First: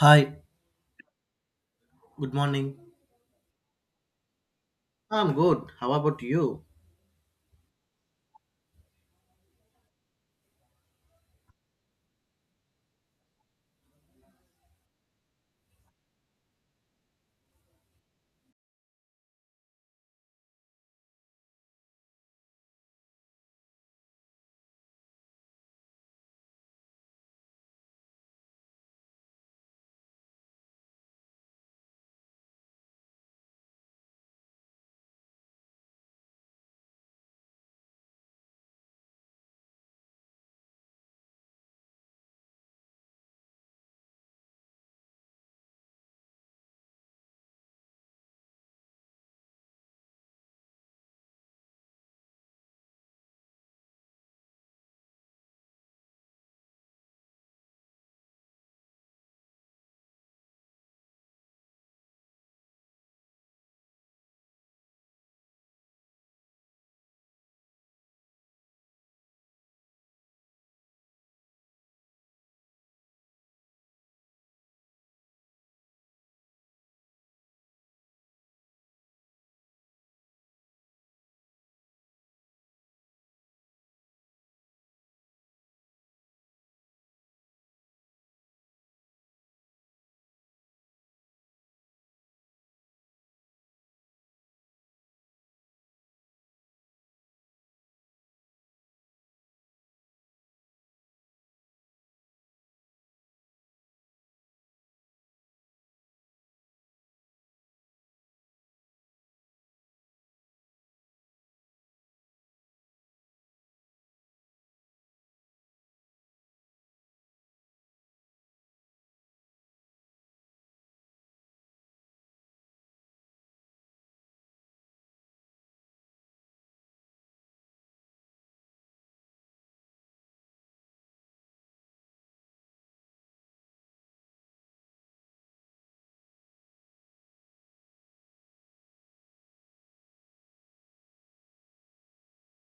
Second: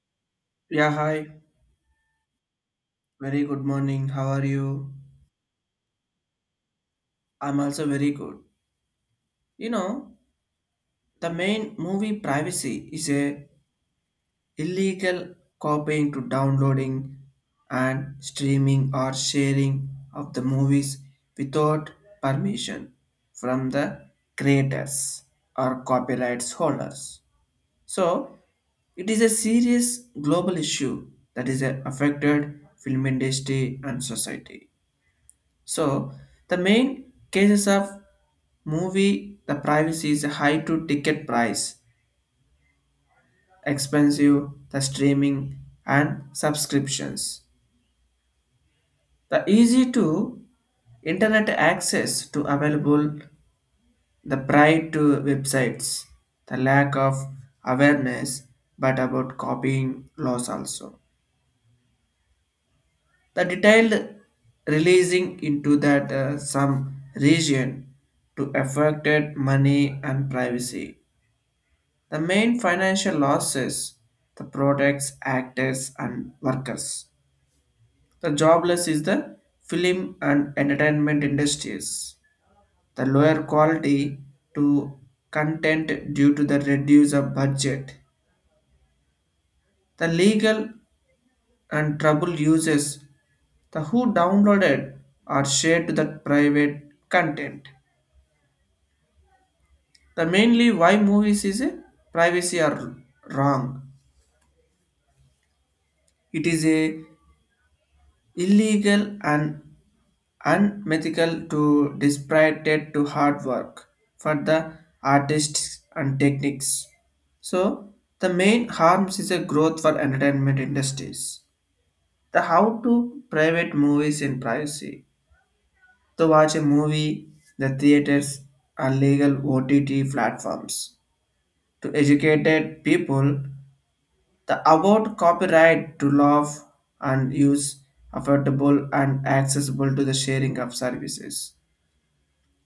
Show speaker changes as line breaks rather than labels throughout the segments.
Hi,
Yeah, hi.
good morning.
Very good morning. How are you?
I'm good. How about you?
I'm also very good. You know, the main movie privacy is a illegal copying to downloading and streaming or sharing of the movies without permission from the creators or copyrights holders. So, it is a serious global issue that is affected film industry and society. So the main cases of movie the privacy is high to ticket price, expensive the streaming and subscriptions. The easy to internet access to available the pride to websites, the lack of awareness but about copying laws also. The detailed releasing into that some region to affected money and privacy. The main financial loss is the products, actors, and workers. The jobless is the film and entertainment industries. The lower quality to content due to the reduced budget. The legal and trouble uses the who downloaded or shared to the private content. The mainly why movies is a privacy are wrong. It is a illegal and unmethical to disparate to hard work for the artists and techniques. So the main harms is a growth for entertainment industries. The how to private movies in privacy. To watch a movie, the theaters are legal OTT platforms. To educated people, the about copyright to love and use affordable and accessible to the sharing of services.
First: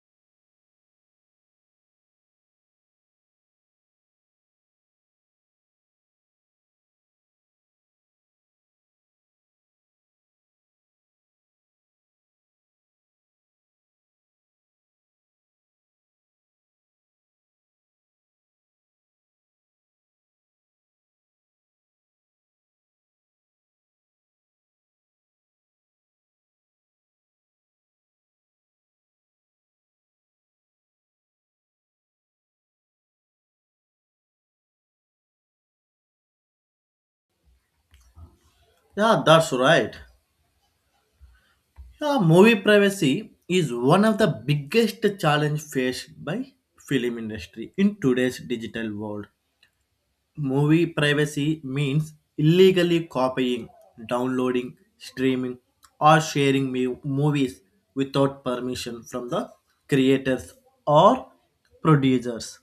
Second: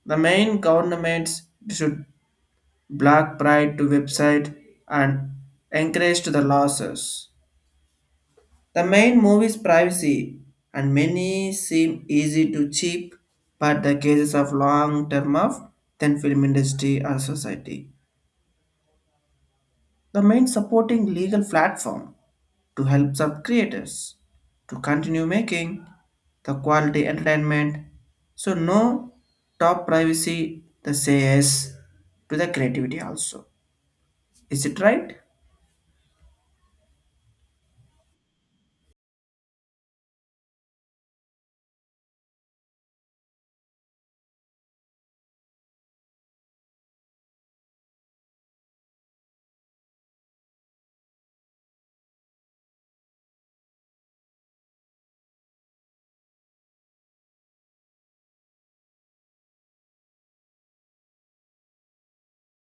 The main governments should block pride to website and encourage to the losses. The main movies privacy and many seem easy to cheap, but the cases of long term of then film industry or society. The main supporting legal platform to help sub creators to continue making the quality entertainment. So no top privacy the says to the creativity also. Is it right?
Yeah, that's right. Yeah, movie privacy is one of the biggest challenge faced by film industry in today's digital world. Movie privacy means illegally copying, downloading, streaming, or sharing movies without permission from the creators or producers.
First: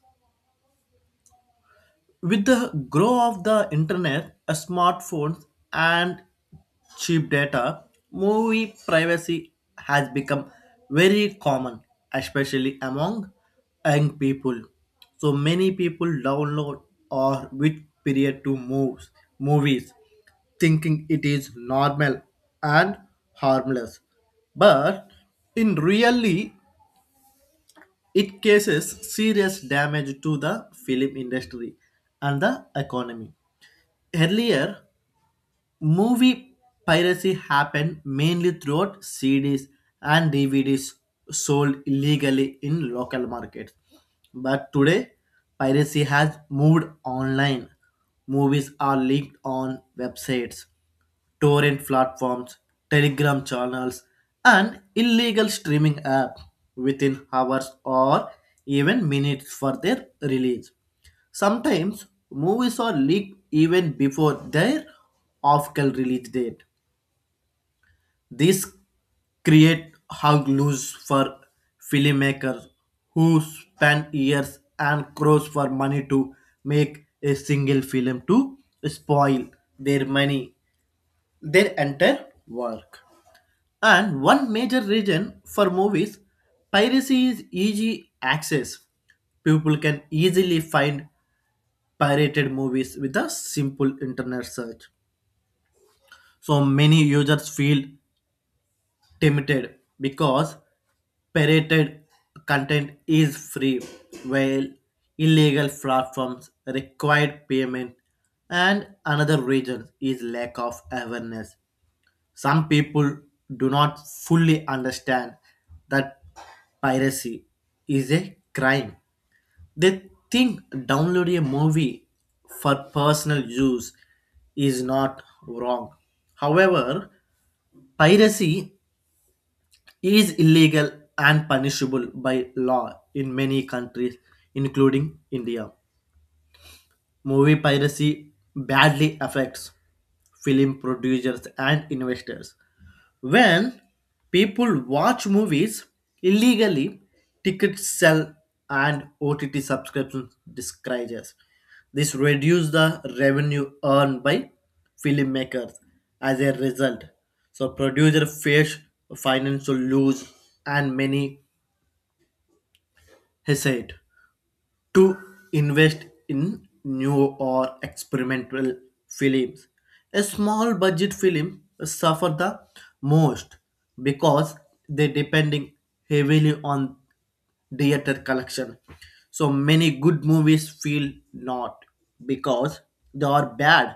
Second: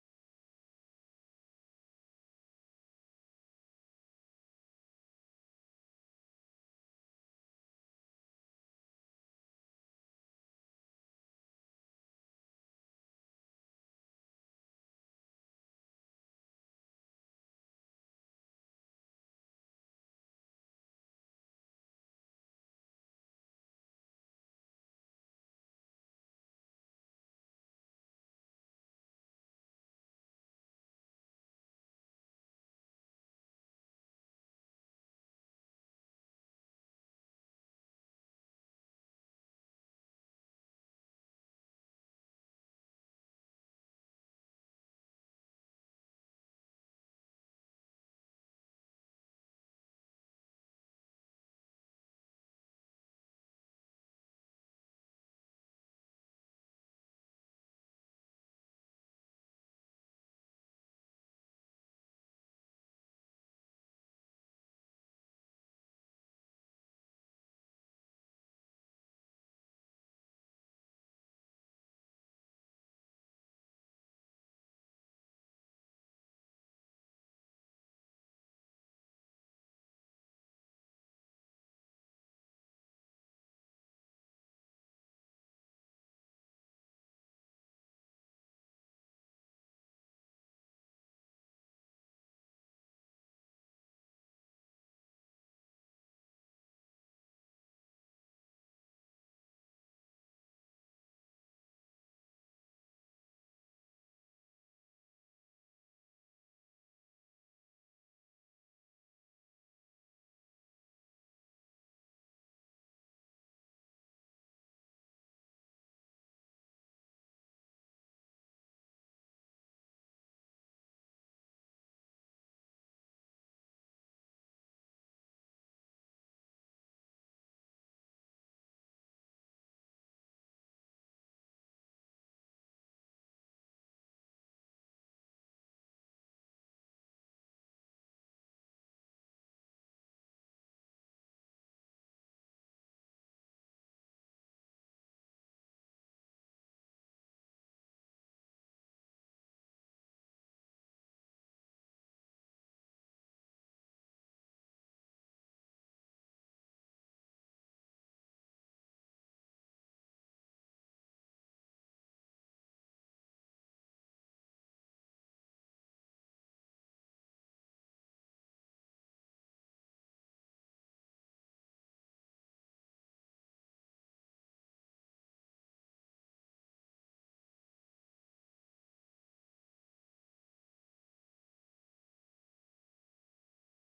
With the growth of the internet, smartphones, and cheap data, movie privacy has become very common, especially among young people. So many people download or wait period to movies, thinking it is normal and harmless. But in really, it causes serious damage to the film industry and the economy. Earlier, movie piracy happened mainly throughout CDs and DVDs sold illegally in local markets. But today, piracy has moved online. Movies are leaked on websites, torrent platforms, Telegram channels, and illegal streaming apps within hours or even minutes for their release. Sometimes movies are leaked even before their official release date. This create hug loose for filmmakers who spend years and crores for money to make a single film to spoil their money, their entire work. And one major reason for movies piracy is easy access. People can easily find pirated movies with a simple internet search. So many users feel tempted because pirated content is free, while illegal platforms require payment. And another reason is lack of awareness. Some people do not fully understand that piracy is a crime. They think downloading a movie for personal use is not wrong. However, piracy is illegal and punishable by law in many countries, including India. Movie piracy badly affects film producers and investors. When people watch movies illegally, tickets sell and OTT subscription discourages. This reduces the revenue earned by filmmakers. As a result, so producers face financial lose and many hesitate to invest in new or experimental films. A small budget film suffer the most because they depending heavily on theater collection. So many good movies feel not because they are bad,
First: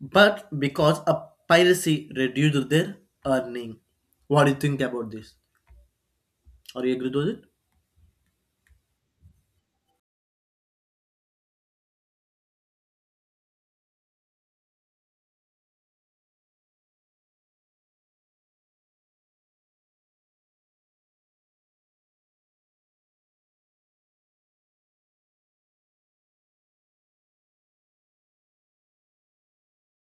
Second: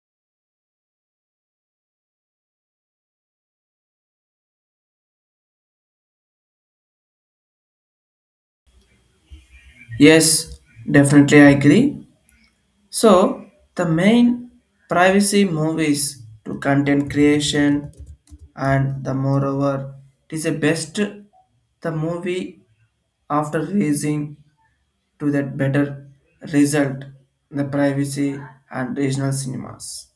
but because a piracy reduced their earning. What do you think about this? Are you agree with it?
Yes, definitely I agree. So, the main privacy movies to content creation and the moreover it is the best the movie after releasing to that better result in the privacy and regional cinemas.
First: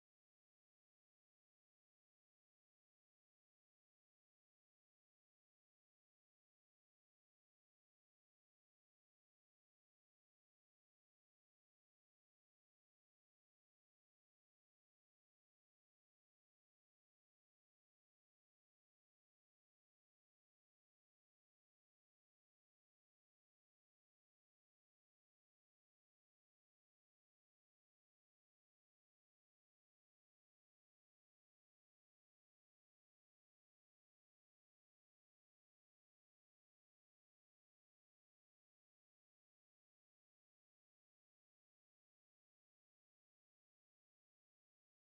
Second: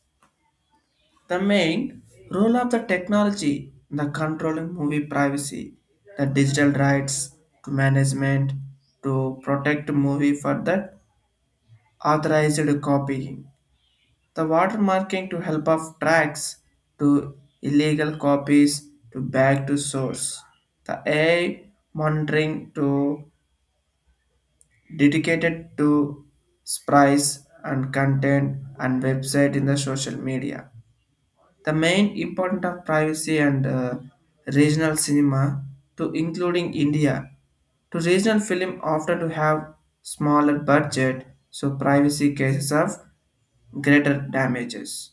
The main role of the technology in the controlling movie privacy, the digital rights to management to protect movie for that authorized copying. The watermarking to help of tracks to illegal copies to back to source. The AI monitoring to dedicated to sprites and content and website in the social media. The main important of privacy and regional cinema to including India to regional film often to have smaller budget so privacy cases of greater damages.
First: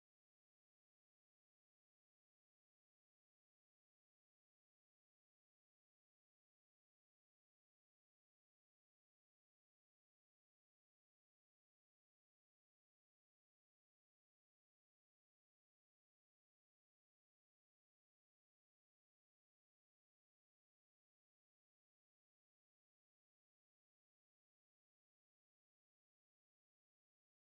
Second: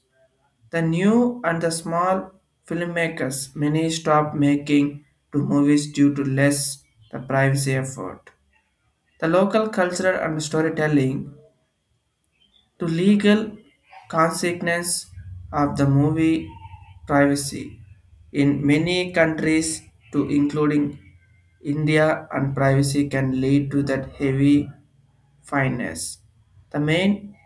The new and the small filmmakers many stop making to movies due to less the privacy effort. The local culture and storytelling to legal consequence of the movie privacy in many countries to including India and privacy can lead to that heavy fineness. The main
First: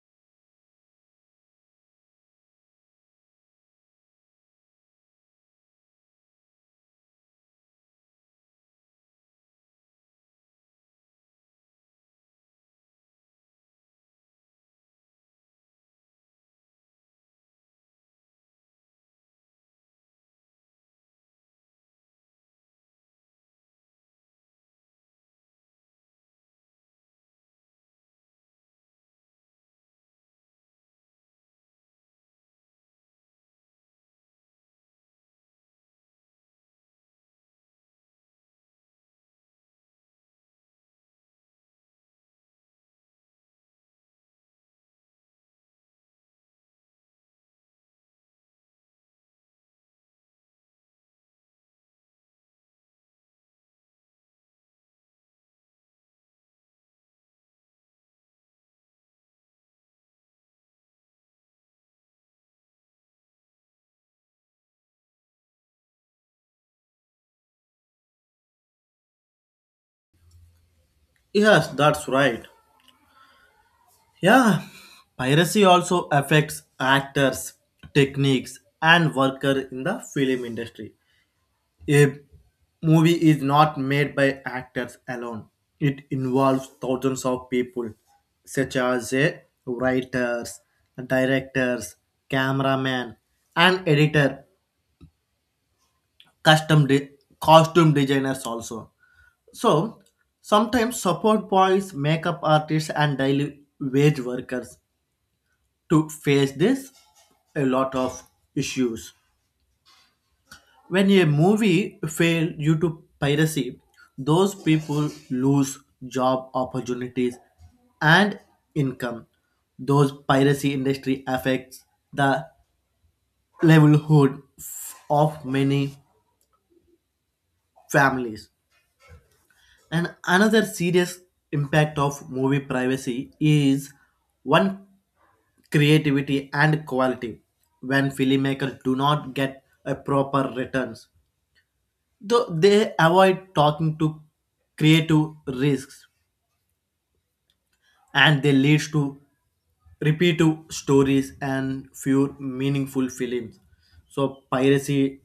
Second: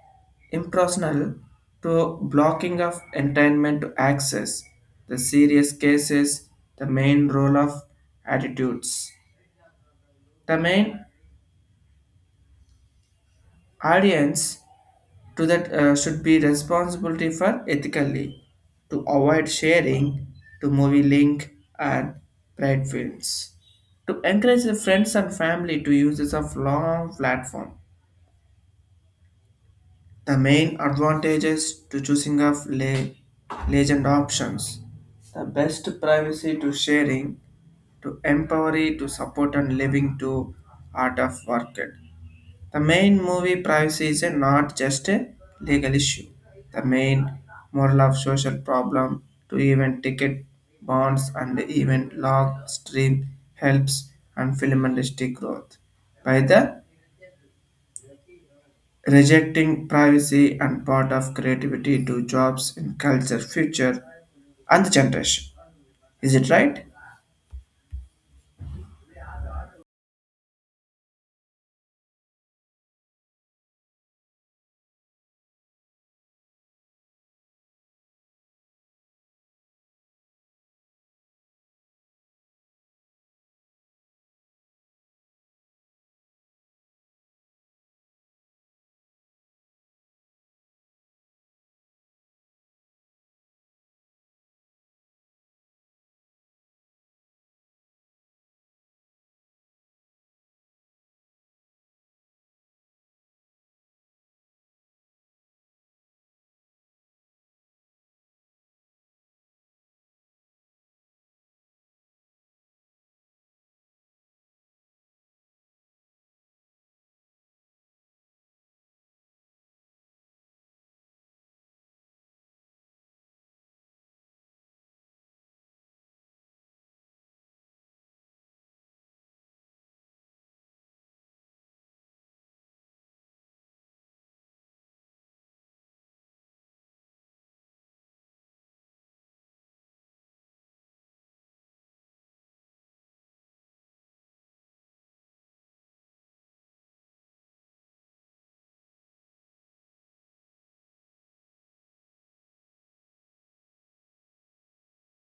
impersonal to blocking of entertainment to access the serious cases, the main role of attitudes, the main audience to that should be responsibility for ethically to avoid sharing to movie link and pride films to encourage the friends and family to use this of long platform. The main advantages to choosing of legend options. The best privacy to sharing, to empowery, to support and living to art of work. The main movie privacy is a not just a legal issue. The main moral of social problem to even ticket bonds and even log stream helps and film industry growth. By the rejecting privacy and part of creativity to jobs in culture, future, and the generation. Is it right?
Yes, that's right. Yeah, piracy also affects actors, techniques, and worker in the film industry. A movie is not made by actors alone. It involves thousands of people, such as writers, directors, cameraman, and editor, custom de- costume designers also. So sometimes support boys, makeup artists, and daily wage workers to face this a lot of issues when a movie fails due to piracy, those people lose job opportunities and income. Those piracy industry affects the livelihood of many families, and another serious impact of movie privacy is one creativity and quality. When filmmakers do not get a proper returns, though they avoid talking to creative risks and they leads to repetitive stories and fewer meaningful films. So piracy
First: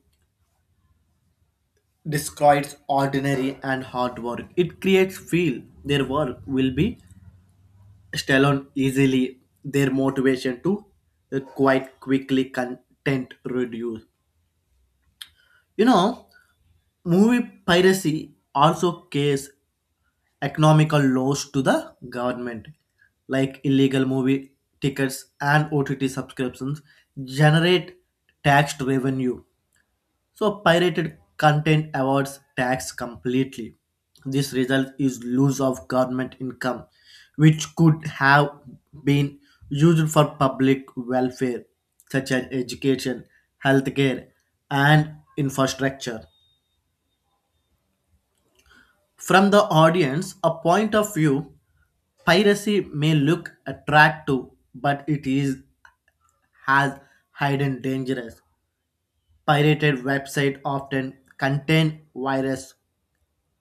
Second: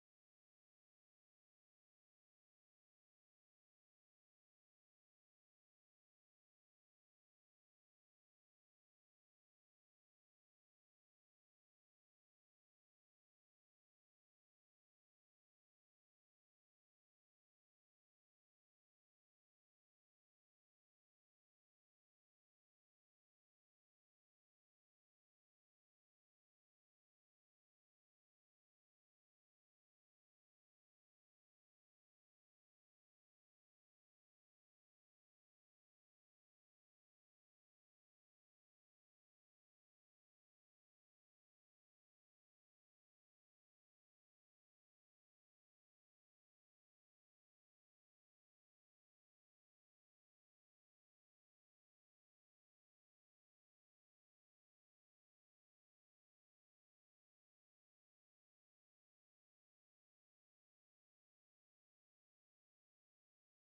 destroys ordinary and hard work. It creates feel their work will be stolen easily. Their motivation to quite quickly content reduce. You know, movie piracy also case economical loss to the government, like illegal movie tickets and OTT subscriptions, generate taxed revenue. So, pirated content avoids tax completely. This result is loss of government income, which could have been used for public welfare, such as education, healthcare, and infrastructure. From the audience, a point of view, piracy may look attractive, but it is has hidden dangers. Pirated websites often contain virus,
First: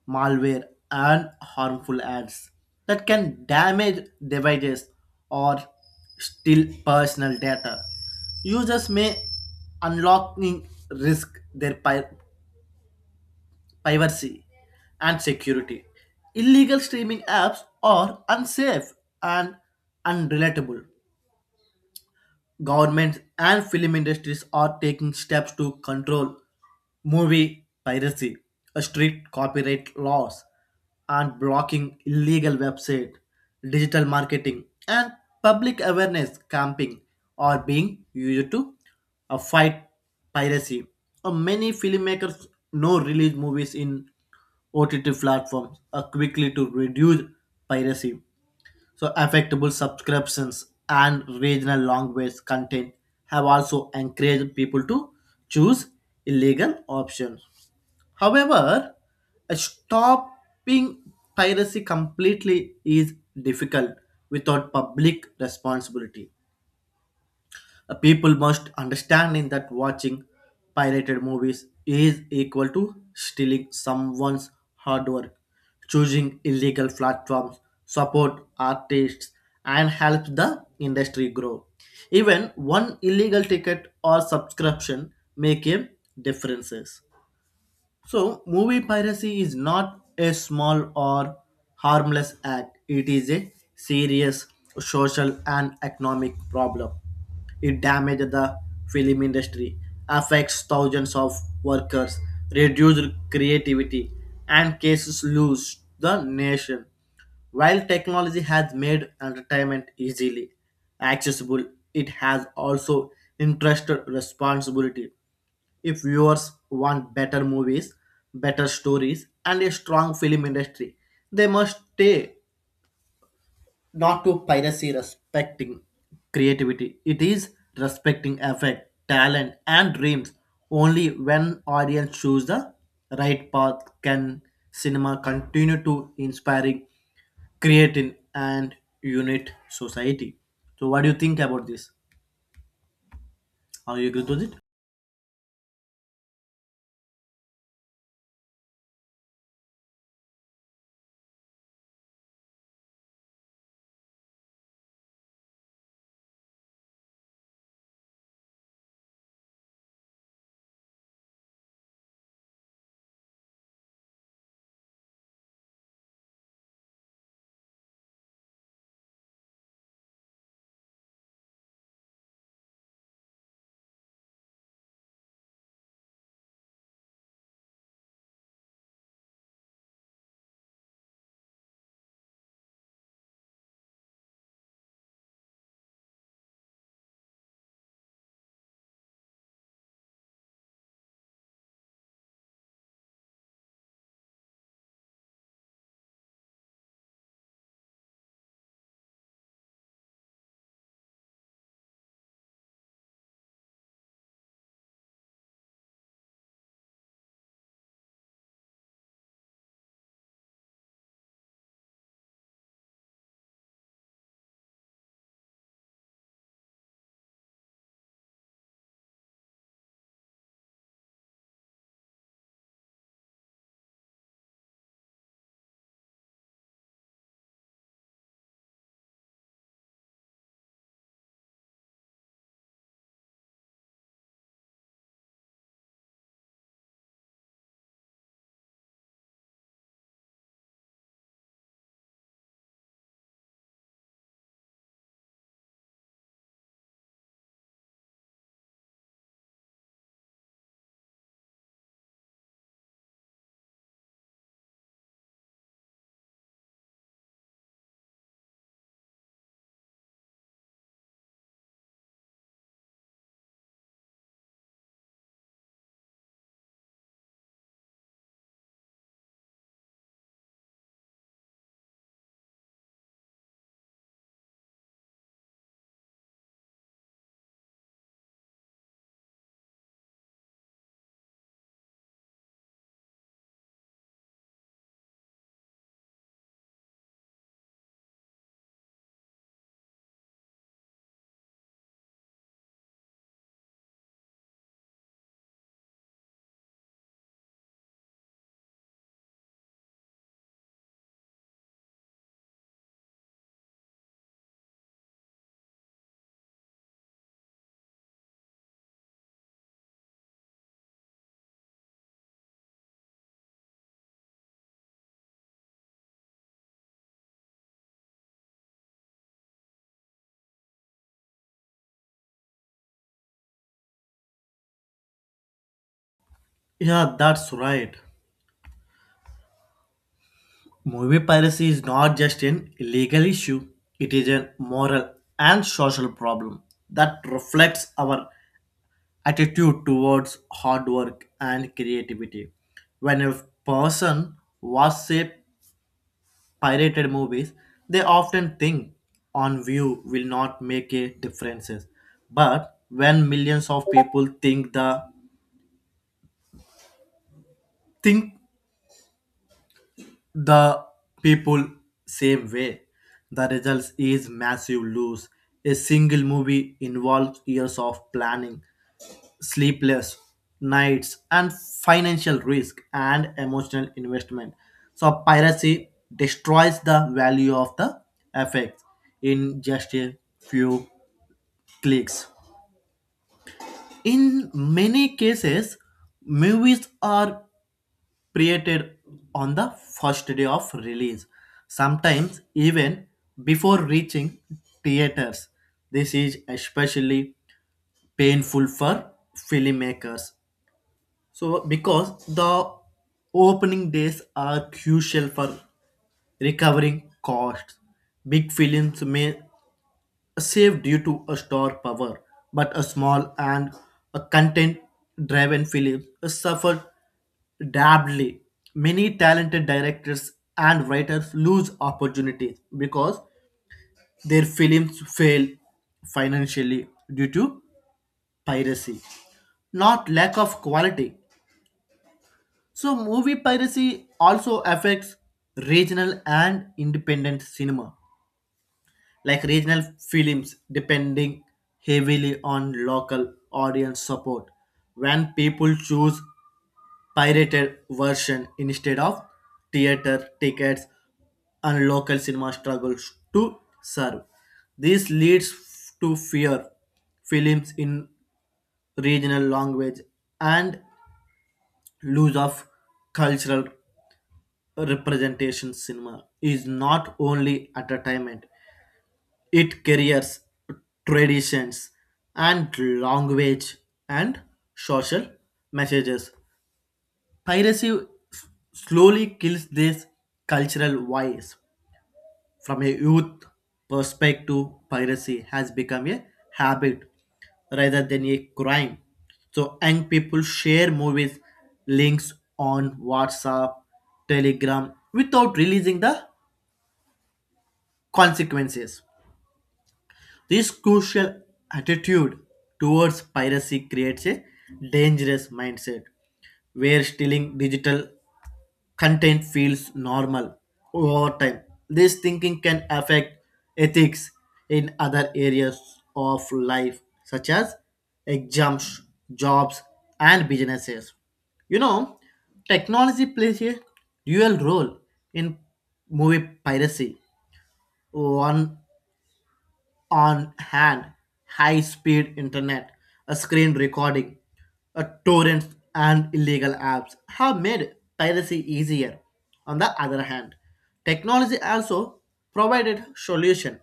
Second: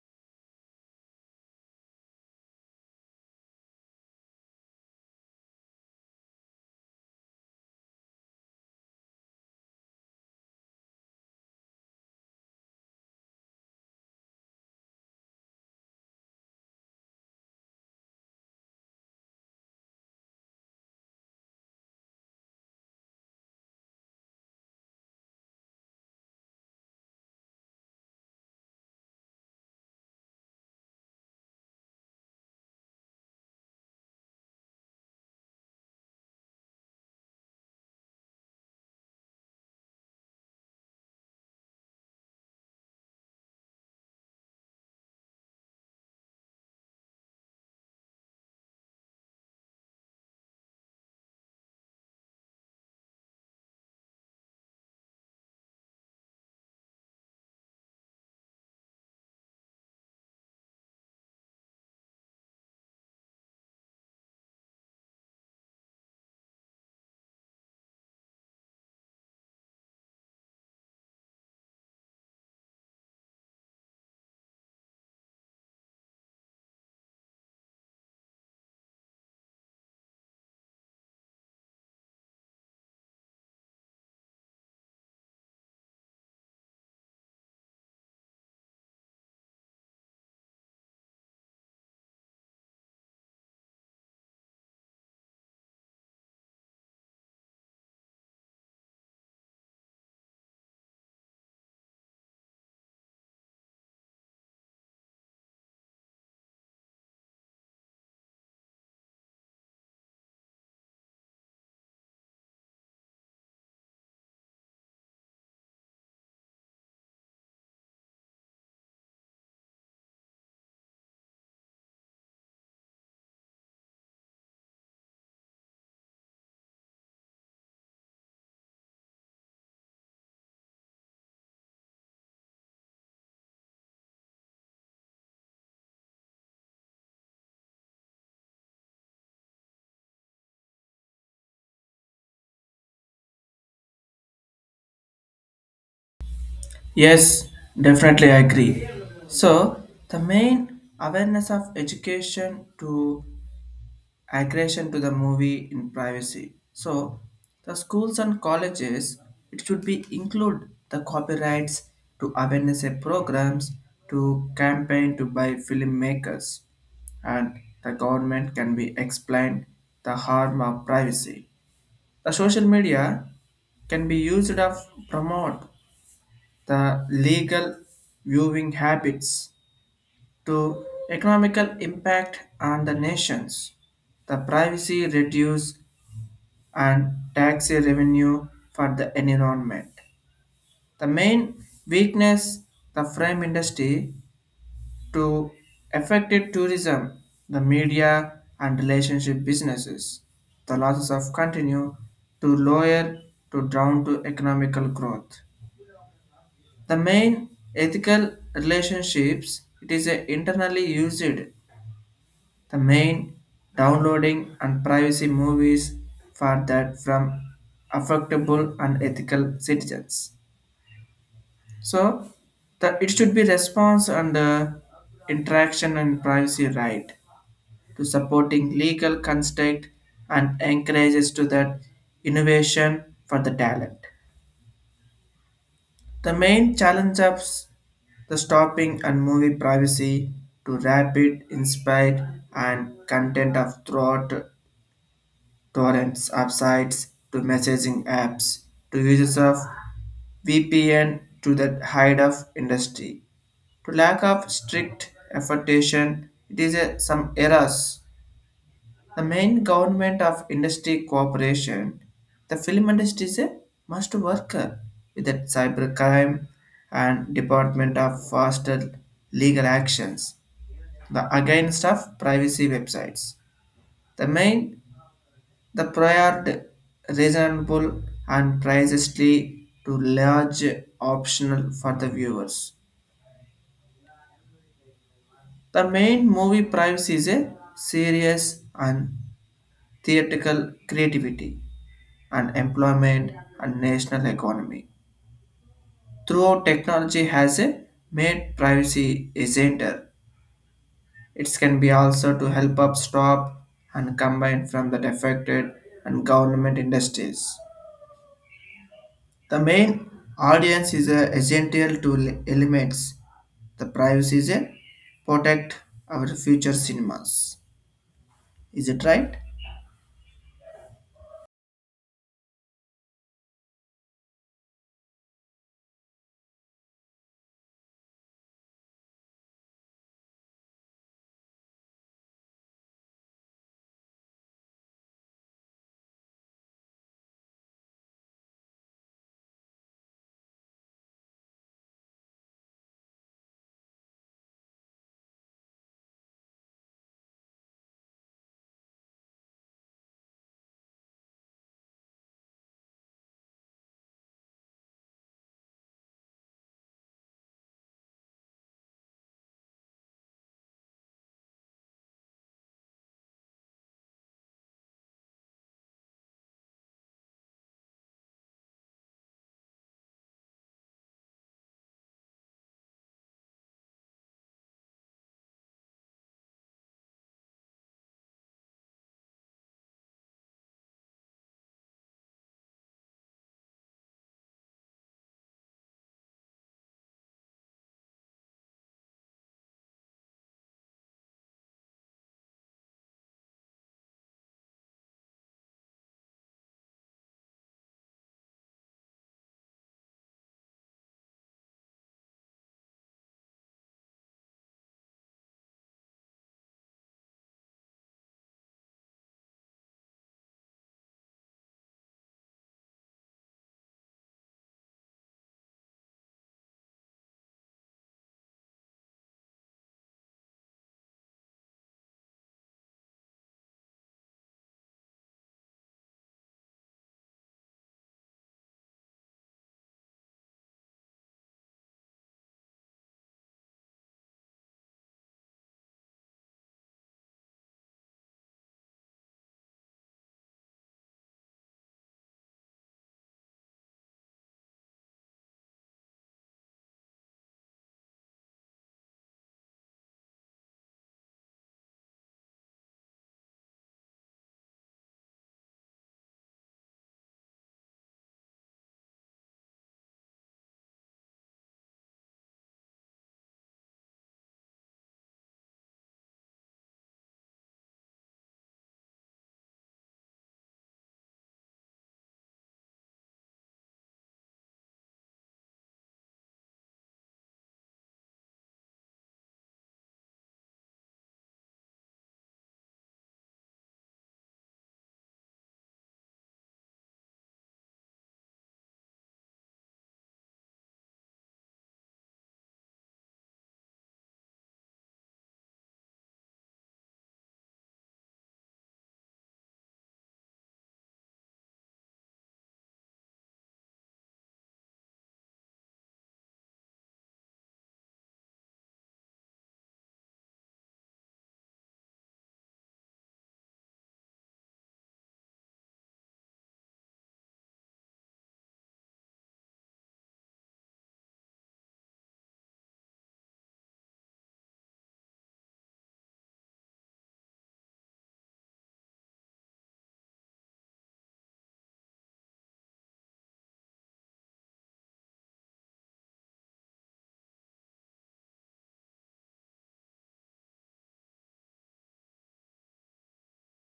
malware, and harmful ads that can damage devices or steal personal data. Users may unlocking risk their privacy, and security. Illegal streaming apps are unsafe and unrelatable. Governments and film industries are taking steps to control movie piracy, strict copyright laws, and blocking illegal website, digital marketing, and public awareness camping are being used to fight piracy. Many filmmakers no release movies in OTT platforms quickly to reduce piracy. So affectable subscriptions and regional language content have also encouraged people to choose illegal options. However, stopping piracy completely is difficult without public responsibility. People must understand in that watching pirated movies is equal to stealing someone's hard work. Choosing illegal platforms support artists and helps the industry grow. Even one illegal ticket or subscription make a differences. So, movie piracy is not a small or harmless act, it is a serious social and economic problem. It damages the film industry, affects thousands of workers, reduces creativity, and cases lose the nation. While technology has made entertainment easily accessible, it has also entrusted responsibility. If viewers want better movies, better stories, and a strong film industry, they must stay not to piracy respecting creativity. It is respecting effect, talent, and dreams. Only when audience choose the right path can cinema continue to inspiring, creating, and unite society. So, what do you think about this? Are you agree with it?
Yes, definitely I agree. So, the main awareness of education to aggression to the movie in privacy. So the schools and colleges it should be include the copyrights to awareness programs to campaign to by filmmakers and the government can be explained the harm of privacy. The social media can be used to promote the legal viewing habits to economical impact on the nations. The privacy reduce and tax revenue for the environment. The main weakness the frame industry to affected tourism, the media and relationship businesses. The losses of continue to lower to down to economical growth. The main ethical relationships it is a internally used. The main downloading and privacy movies for that from affectable and ethical citizens. So that it should be response and interaction and privacy right to supporting legal construct and encourages to that innovation for the talent. The main challenge of the stopping and movie privacy to rapid, inspired and content of throughout torrents of sites to messaging apps to uses of VPN to the hide of industry to lack of strict effortation it is a, some errors, the main government of industry cooperation, the film industry is a must work with the cybercrime and department of faster legal actions the against of privacy websites. The main, the prior reasonable and precisely to large optional for the viewers. The main movie price is a serious and theatrical creativity and employment and national economy. Throughout technology has a made privacy agenda. It can be also to help up stop and combine from the affected and government industries. The main audience is a essential to elements. The privacy is a protect our future cinemas. Is it right?
Yeah, that's right. Movie piracy is not just an legal issue, it is a moral and social problem that reflects our attitude towards hard work and creativity. When a person watches pirated movies, they often think on view will not make a difference. But when millions of people think the people same way. The results is massive lose. A single movie involves years of planning, sleepless nights, and financial risk and emotional investment. So piracy destroys the value of the effects in just a few clicks. In many cases, movies are created on the first day of release, sometimes even before reaching theaters. This is especially painful for filmmakers. So, because the opening days are crucial for recovering costs, big films may saved due to a store power, but a small and a content-driven film suffered. Dably, many talented directors and writers lose opportunities because their films fail financially due to piracy, not lack of quality. So, movie piracy also affects regional and independent cinema. Like regional films depending heavily on local audience support, when people choose pirated version instead of theater tickets and local cinema struggles to serve, this leads to fear films in regional language and loss of cultural representation. Cinema is not only entertainment. It carries traditions and language and social messages. Piracy s- Slowly kills these cultural vice. From a youth perspective, piracy has become a habit rather than a crime. So young people share movies links on WhatsApp, Telegram without releasing the consequences. This crucial attitude towards piracy creates a dangerous mindset where stealing digital content feels normal over time. This thinking can affect ethics in other areas of life, such as exams, jobs, and businesses. You know, technology plays a dual role in movie piracy. One on hand, high speed internet, a screen recording, a torrent, and illegal apps have made piracy easier. On the other hand, technology also provided solution,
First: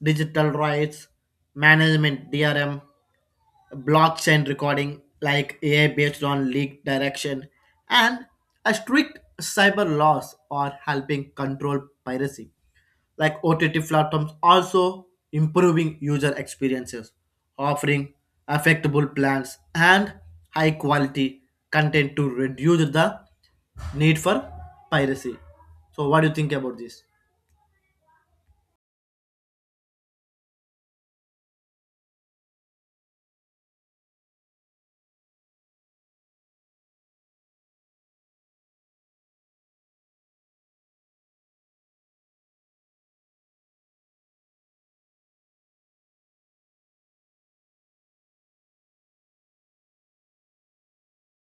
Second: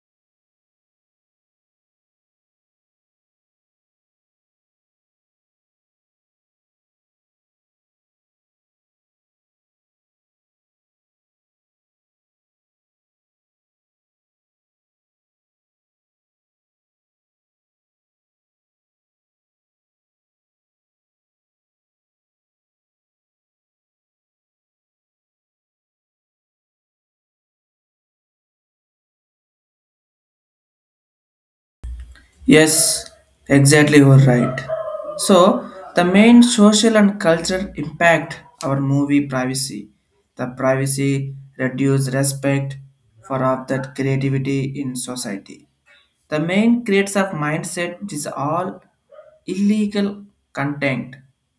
digital rights, management DRM, blockchain recording like AI based on leak direction, and a strict cyber laws are helping control piracy. Like OTT platforms also improving user experiences, offering affectable plans and high quality content to reduce the need for piracy. So what do you think about this?
Yes, exactly you are right. So the main social and cultural impact our movie privacy. The privacy reduce respect for of that creativity in society. The main creates of mindset is all illegal content.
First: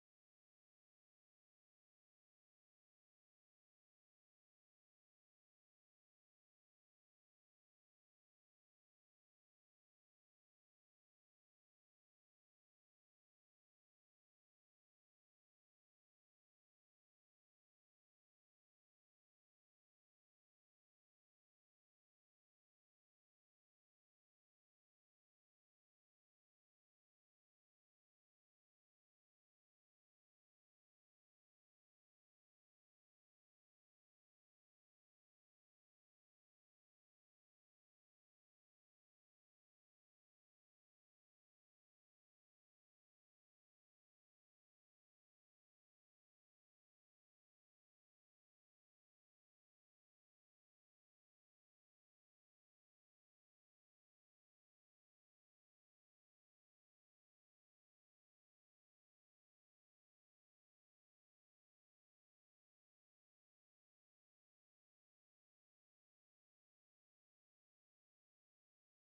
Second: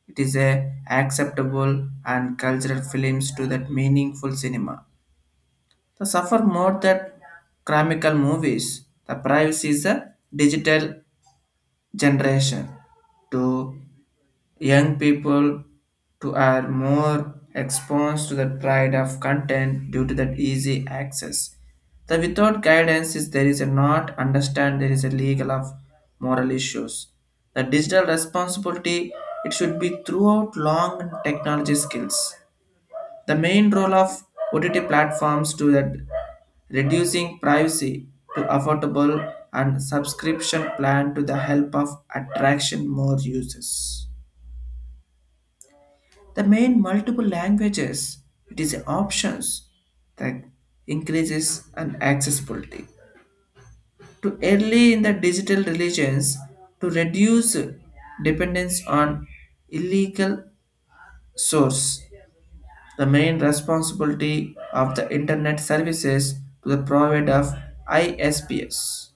It is a acceptable and cultural films to that meaningful cinema. The suffer more than chromical movies. The privacy is a digital generation to young people to are more exposed to the pride of content due to that easy access. The without guidance is there is a not understand there is a legal of moral issues. The digital responsibility it should be throughout long technology skills. The main role of OTT platforms to that reducing privacy to affordable and subscription plan to the help of attraction more users. The main multiple languages, it is options that increases and accessibility to early in the digital religions to reduce dependence on illegal source. The main responsibility of the internet services to the provider of ISPS.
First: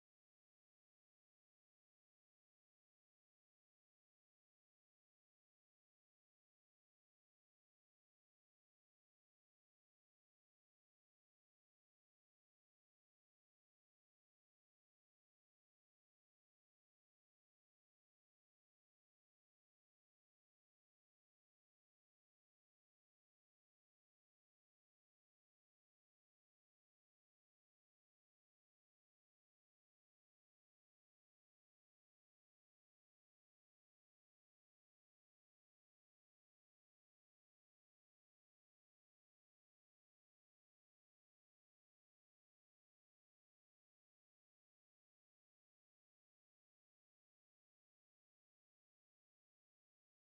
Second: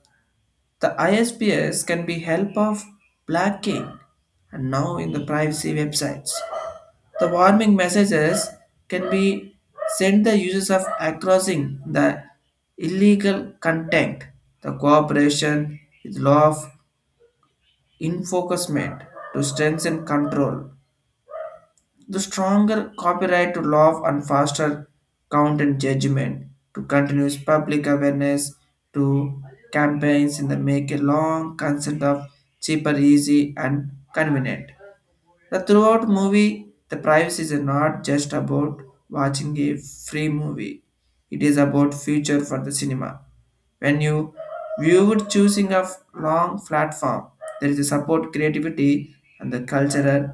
The ISPS can be help of blocking and now in the privacy websites. The warming messages can be sent the users of accessing the illegal content. The cooperation with law of enforcement to strengthen control. The stronger copyright to law and faster count and judgment to continuous public awareness to campaigns in the make a long consent of cheaper, easy and convenient. The throughout movie, the privacy is not just about watching a free movie. It is about future for the cinema. When you viewed choosing a long platform, there is a support creativity and the cultural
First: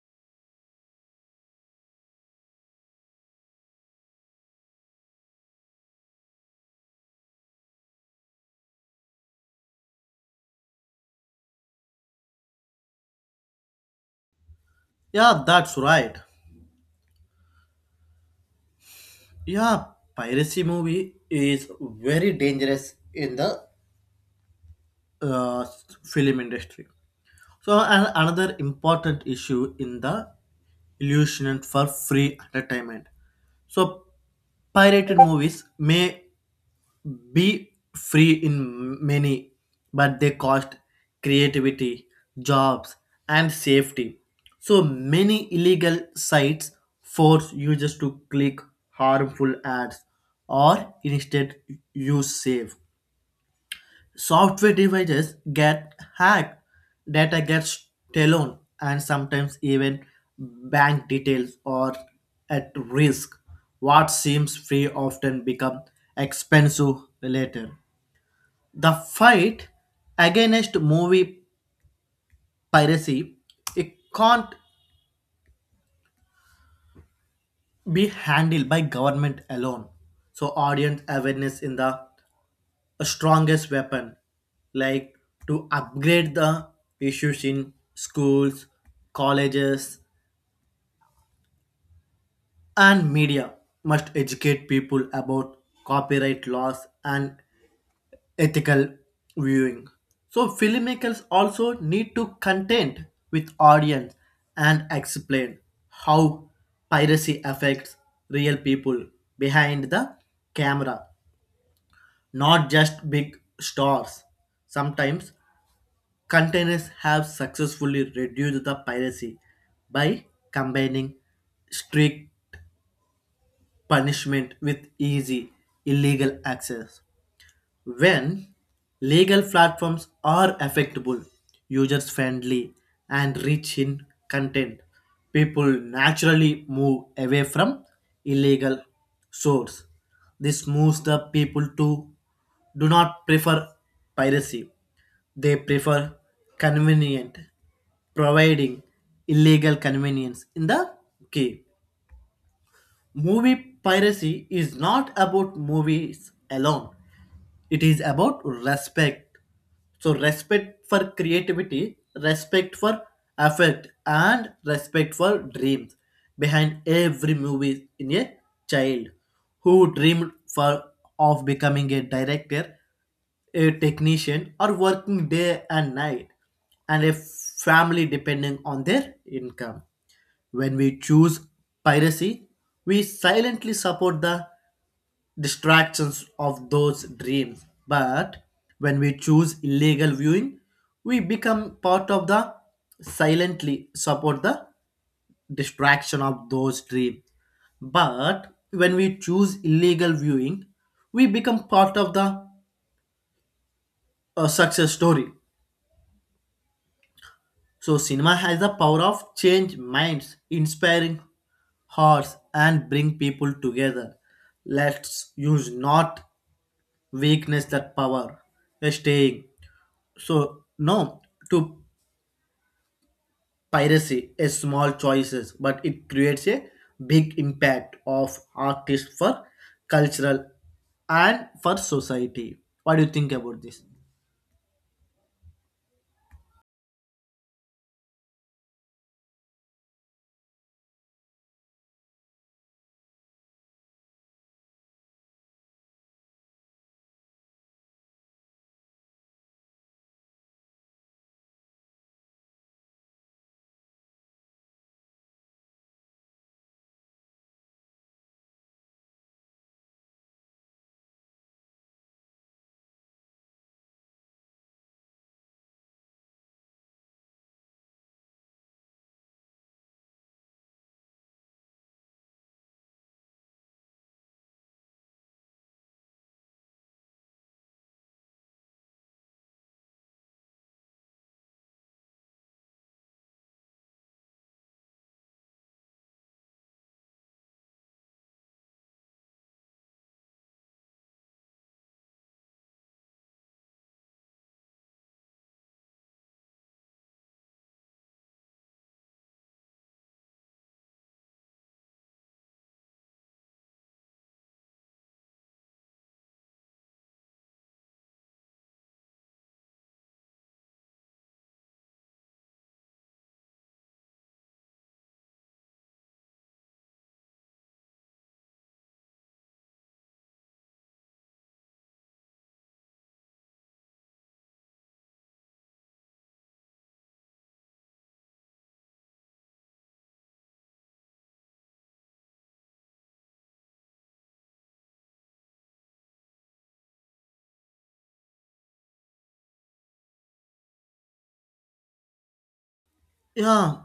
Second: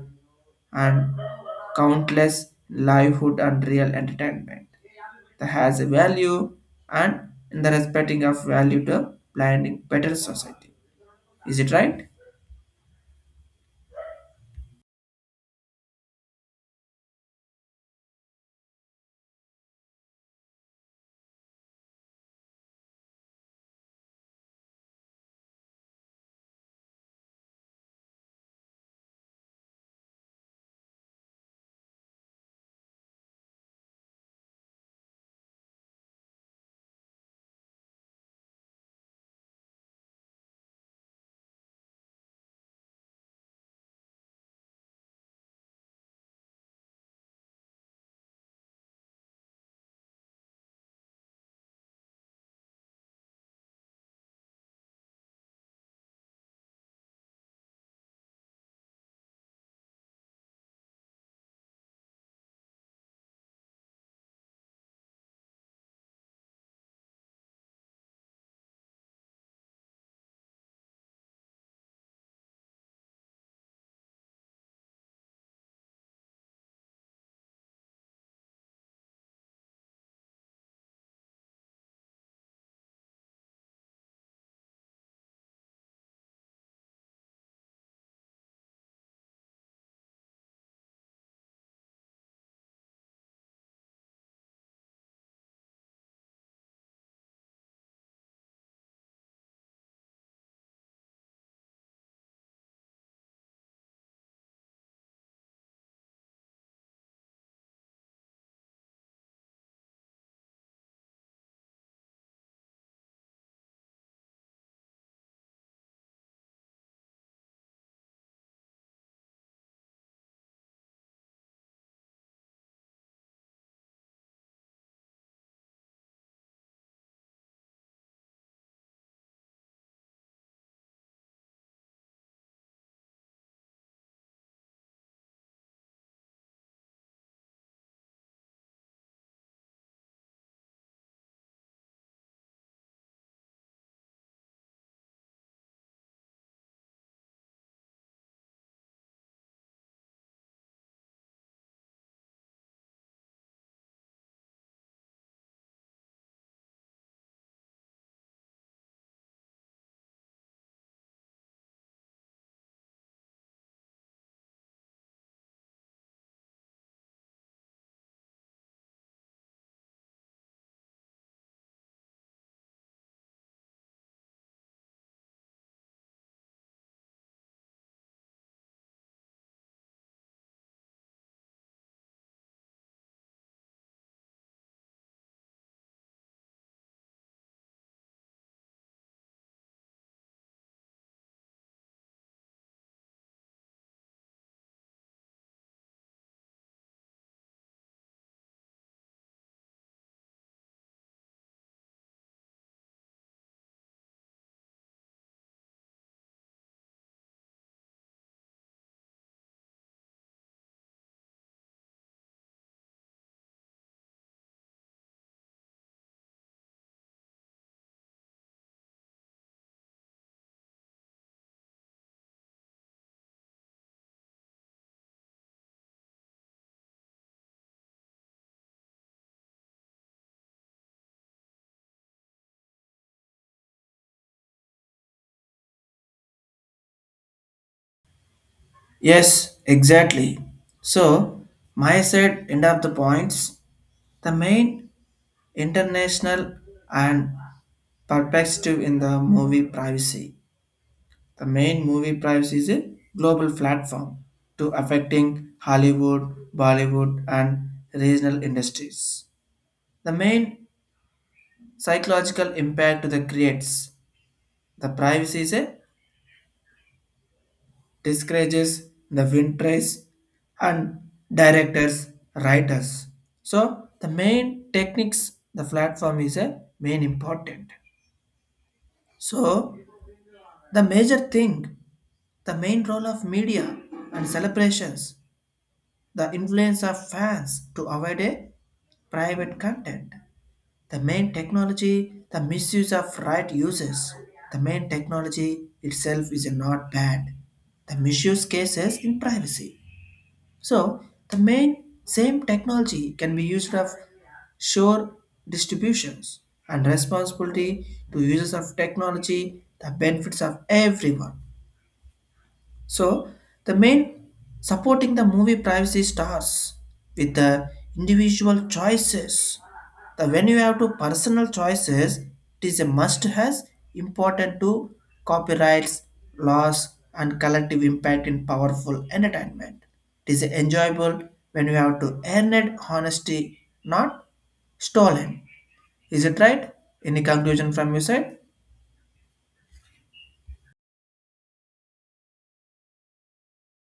and countless livelihood and real entertainment that has a value and in the respecting of value to blinding better society. Is it right?
Yeah, that's right. Yeah, piracy movie is very dangerous in the uh, film industry. So another important issue in the illusion for free entertainment. So pirated movies may be free in many, but they cost creativity, jobs, and safety. So many illegal sites force users to click harmful ads or instead use save. Software devices get hacked, data gets stolen, and sometimes even bank details are at risk. What seems free often become expensive later. The fight against movie piracy it can't be handled by government alone. So audience awareness in the strongest weapon, like to upgrade the issues in schools, colleges, and media must educate people about copyright laws and ethical viewing. So filmmakers also need to content with audience and explain how piracy affects real people behind the camera, not just big stars. Sometimes containers have successfully reduced the piracy by combining strict punishment with easy illegal access. When legal platforms are affectable, users friendly, and rich in content, people naturally move away from illegal source. This moves the people to do not prefer piracy, they prefer convenient, providing illegal convenience in the key. Movie piracy is not about movies alone, it is about respect. So respect for creativity, respect for effort, and respect for dreams behind every movie in a child who dreamed for of becoming a director, a technician or working day and night, and a family depending on their income. When we choose piracy, we silently support the distractions of those dreams. But when we choose illegal viewing, we become part of the silently support the distraction of those dreams. But when we choose illegal viewing, we become part of the success story. So cinema has the power of change minds, inspiring hearts, and bring people together. Let's use not weakness that power. Staying so no to piracy a small choices, but it creates a big impact of artists for cultural and for society. What do you think about this?
Yes, exactly. So, my side end up the points. The main international and perspective in the movie privacy. The main movie privacy is a global platform to affecting Hollywood, Bollywood, and regional industries. The main psychological impact to the creates. The privacy is a discourages the writers and directors, writers. So the main techniques the platform is a main important. So the major thing, the main role of media and celebrations, the influence of fans to avoid a private content. The main technology, the misuse of right uses. The main technology itself is not bad. The misuse cases in privacy. So the main same technology can be used of sure distributions and responsibility to users of technology, the benefits of everyone. So the main supporting the movie privacy stars with the individual choices. The when you have to personal choices, it is a must has important to copyrights, laws and collective impact in powerful entertainment. It is enjoyable when you have to earn it honesty, not stolen. Is it right? Any conclusion from your side?
Yeah,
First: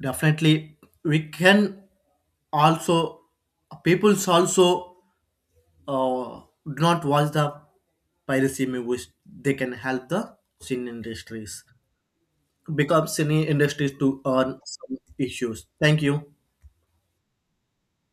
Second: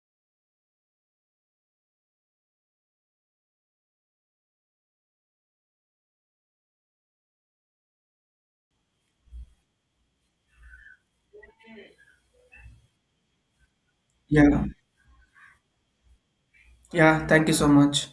definitely. We can also people's also do not watch the piracy movies. They can help the cine industries become cine industries to earn
Yeah.
some issues. Thank you.
Yeah, thank you so much.